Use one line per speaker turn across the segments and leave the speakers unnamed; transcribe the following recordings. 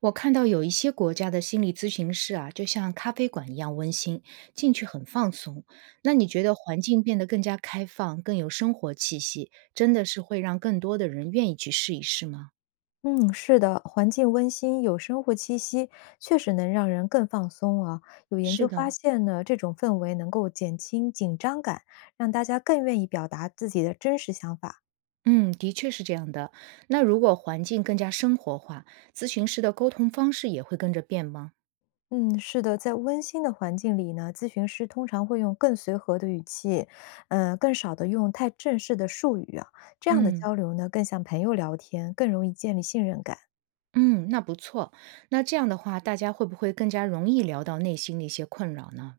我看到有一些国家的心理咨询室啊，就像咖啡馆一样温馨，进去很放松。那你觉得环境变得更加开放，更有生活气息，真的是会让更多的人愿意去试一试吗？
嗯，是的，环境温馨、有生活气息，确实能让人更放松啊。有研
是
究发
的，
现呢，这种氛围能够减轻紧张感，让大家更愿意表达自己的真实想法。
嗯，的确是这样的。那如果环境更加生活化，咨询师的沟通方式也会跟着变吗？
嗯，是的，在温馨的环境里呢，咨询师通常会用更随和的语气，更少的用太正式的术语啊。这样的
嗯。
交流呢，更像朋友聊天，更容易建立信任感。
嗯，那不错。那这样的话，大家会不会更加容易聊到内心的一些困扰呢？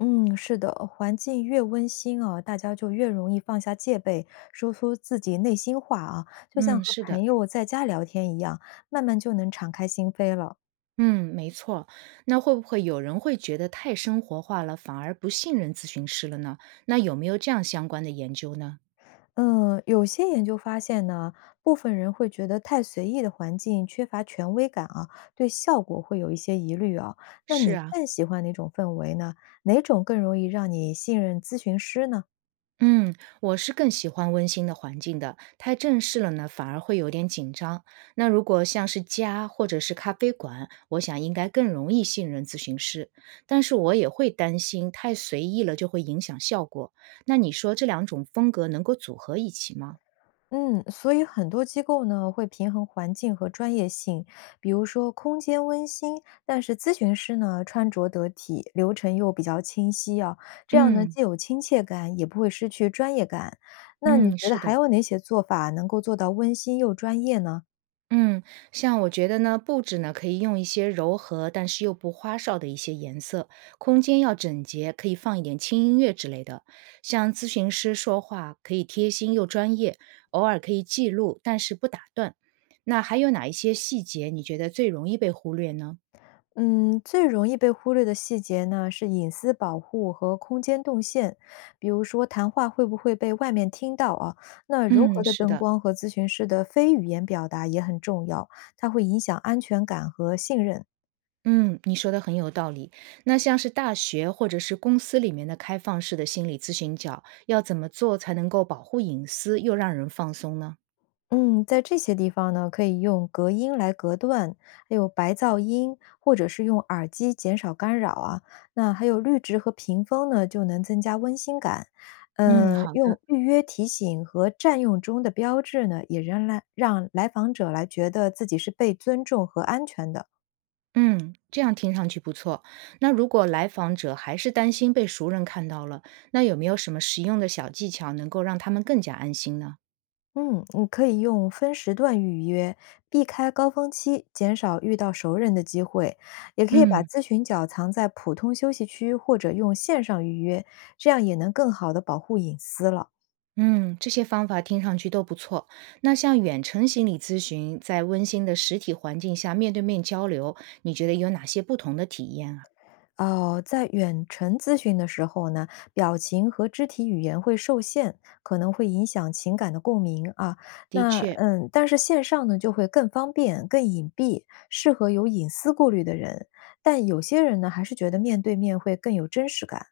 嗯，是的，环境越温馨啊，大家就越容易放下戒备，说出自己内心话啊，就像
嗯，
和
是
朋
的。
友在家聊天一样，慢慢就能敞开心扉了。
嗯，没错。那会不会有人会觉得太生活化了，反而不信任咨询师了呢？那有没有这样相关的研究呢？
嗯，有些研究发现呢，部分人会觉得太随意的环境缺乏权威感啊，对效果会有一些疑虑啊。那
是
你
啊，
更喜欢哪种氛围呢？哪种更容易让你信任咨询师呢？
嗯，我是更喜欢温馨的环境的，太正式了呢，反而会有点紧张。那如果像是家或者是咖啡馆，我想应该更容易信任咨询师，但是我也会担心太随意了就会影响效果。那你说这两种风格能够组合一起吗？
嗯，所以很多机构呢会平衡环境和专业性，比如说空间温馨，但是咨询师呢穿着得体，流程又比较清晰啊，这样呢
嗯
既有亲切感，也不会失去专业感。那你
嗯，
觉得
是
还
的。
有哪些做法能够做到温馨又专业呢？
嗯，像我觉得呢，布置呢可以用一些柔和但是又不花哨的一些颜色，空间要整洁，可以放一点轻音乐之类的。像咨询师说话可以贴心又专业，偶尔可以记录，但是不打断。那还有哪一些细节你觉得最容易被忽略呢？
嗯，最容易被忽略的细节呢，是隐私保护和空间动线。比如说，谈话会不会被外面听到啊？那柔
嗯，
和的
是
灯
的。
光和咨询师的非语言表达也很重要，它会影响安全感和信任。
嗯，你说的很有道理。那像是大学或者是公司里面的开放式的心理咨询角，要怎么做才能够保护隐私又让人放松呢？
嗯，在这些地方呢，可以用隔音来隔断，还有白噪音，或者是用耳机减少干扰啊。那还有绿植和屏风呢，就能增加温馨感。
嗯，
嗯，
好
用
的。
预约提醒和占用中的标志呢，也仍然让来访者来觉得自己是被尊重和安全的。
嗯，这样听上去不错。那如果来访者还是担心被熟人看到了，那有没有什么实用的小技巧能够让他们更加安心呢？
嗯，你可以用分时段预约，避开高峰期，减少遇到熟人的机会。也可以把
嗯
咨询角藏在普通休息区，或者用线上预约，这样也能更好的保护隐私了。
嗯，这些方法听上去都不错。那像远程心理咨询，在温馨的实体环境下面对面交流，你觉得有哪些不同的体验啊？
哦，在远程咨询的时候呢，表情和肢体语言会受限，可能会影响情感的共鸣啊。
的确
但是线上呢就会更方便、更隐蔽，适合有隐私顾虑的人。但有些人呢，还是觉得面对面会更有真实感。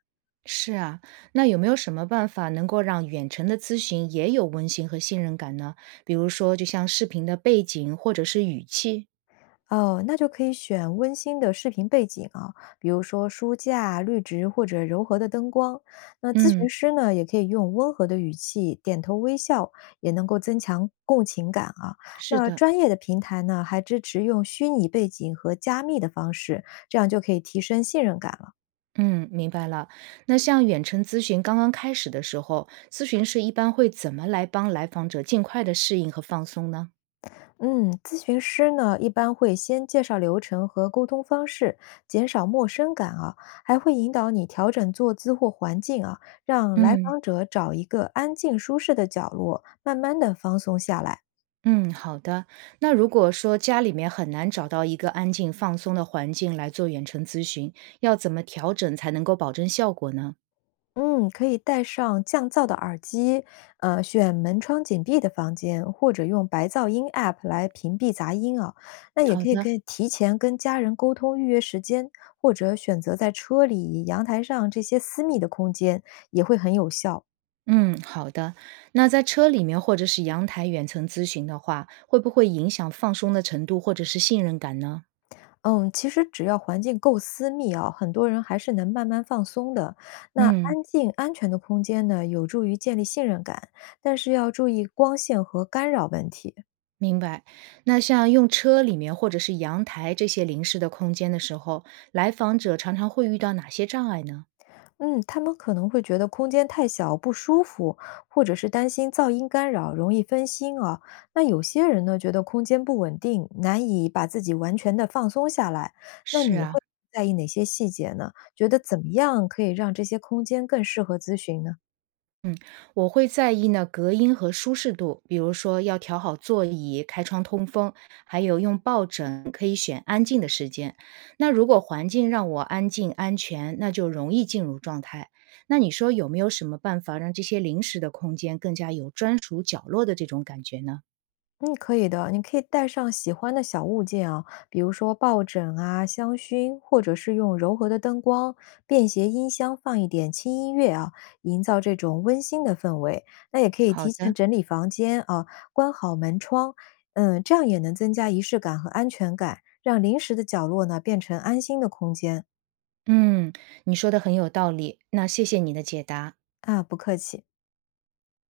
是啊。那有没有什么办法能够让远程的咨询也有温馨和信任感呢？比如说，就像视频的背景或者是语气。
哦，那就可以选温馨的视频背景啊，比如说书架、绿植或者柔和的灯光。那咨询
嗯，
师呢，也可以用温和的语气点头微笑，也能够增强共情感啊。
是
那
的。
专业的平台呢，还支持用虚拟背景和加密的方式，这样就可以提升信任感了。
嗯，明白了。那像远程咨询刚刚开始的时候，咨询师一般会怎么来帮来访者尽快的适应和放松呢？
嗯，咨询师呢一般会先介绍流程和沟通方式，减少陌生感啊，还会引导你调整坐姿或环境啊，让来
嗯
访者找一个安静舒适的角落，慢慢的放松下来。
嗯，好的。那如果说家里面很难找到一个安静放松的环境来做远程咨询，要怎么调整才能够保证效果呢？
嗯，可以戴上降噪的耳机，选门窗紧闭的房间，或者用白噪音 App 来屏蔽杂音啊。那也
好
可以
的。
跟提前跟家人沟通预约时间，或者选择在车里、阳台上这些私密的空间，也会很有效。
嗯，好的。那在车里面或者是阳台远程咨询的话，会不会影响放松的程度或者是信任感呢？
嗯，其实只要环境够私密啊，很多人还是能慢慢放松的。那
嗯。
安静、安全的空间呢，有助于建立信任感，但是要注意光线和干扰问题。
明白。那像用车里面或者是阳台这些临时的空间的时候，来访者常常会遇到哪些障碍呢？
嗯，他们可能会觉得空间太小不舒服，或者是担心噪音干扰，容易分心啊。那有些人呢，觉得空间不稳定，难以把自己完全的放松下来。那
是
你
啊，
会在意哪些细节呢？觉得怎么样可以让这些空间更适合咨询呢？
嗯，我会在意呢隔音和舒适度，比如说要调好座椅、开窗通风，还有用抱枕，可以选安静的时间。那如果环境让我安静安全，那就容易进入状态。那你说有没有什么办法让这些临时的空间更加有专属角落的这种感觉呢？
嗯，可以的，你可以带上喜欢的小物件啊，比如说抱枕啊、香薰，或者是用柔和的灯光、便携音箱放一点轻音乐啊，营造这种温馨的氛围。那也可以
好
提前
的。
整理房间啊，关好门窗，嗯，这样也能增加仪式感和安全感，让临时的角落呢变成安心的空间。
嗯，你说的很有道理，那谢谢你的解答。
啊，不客气。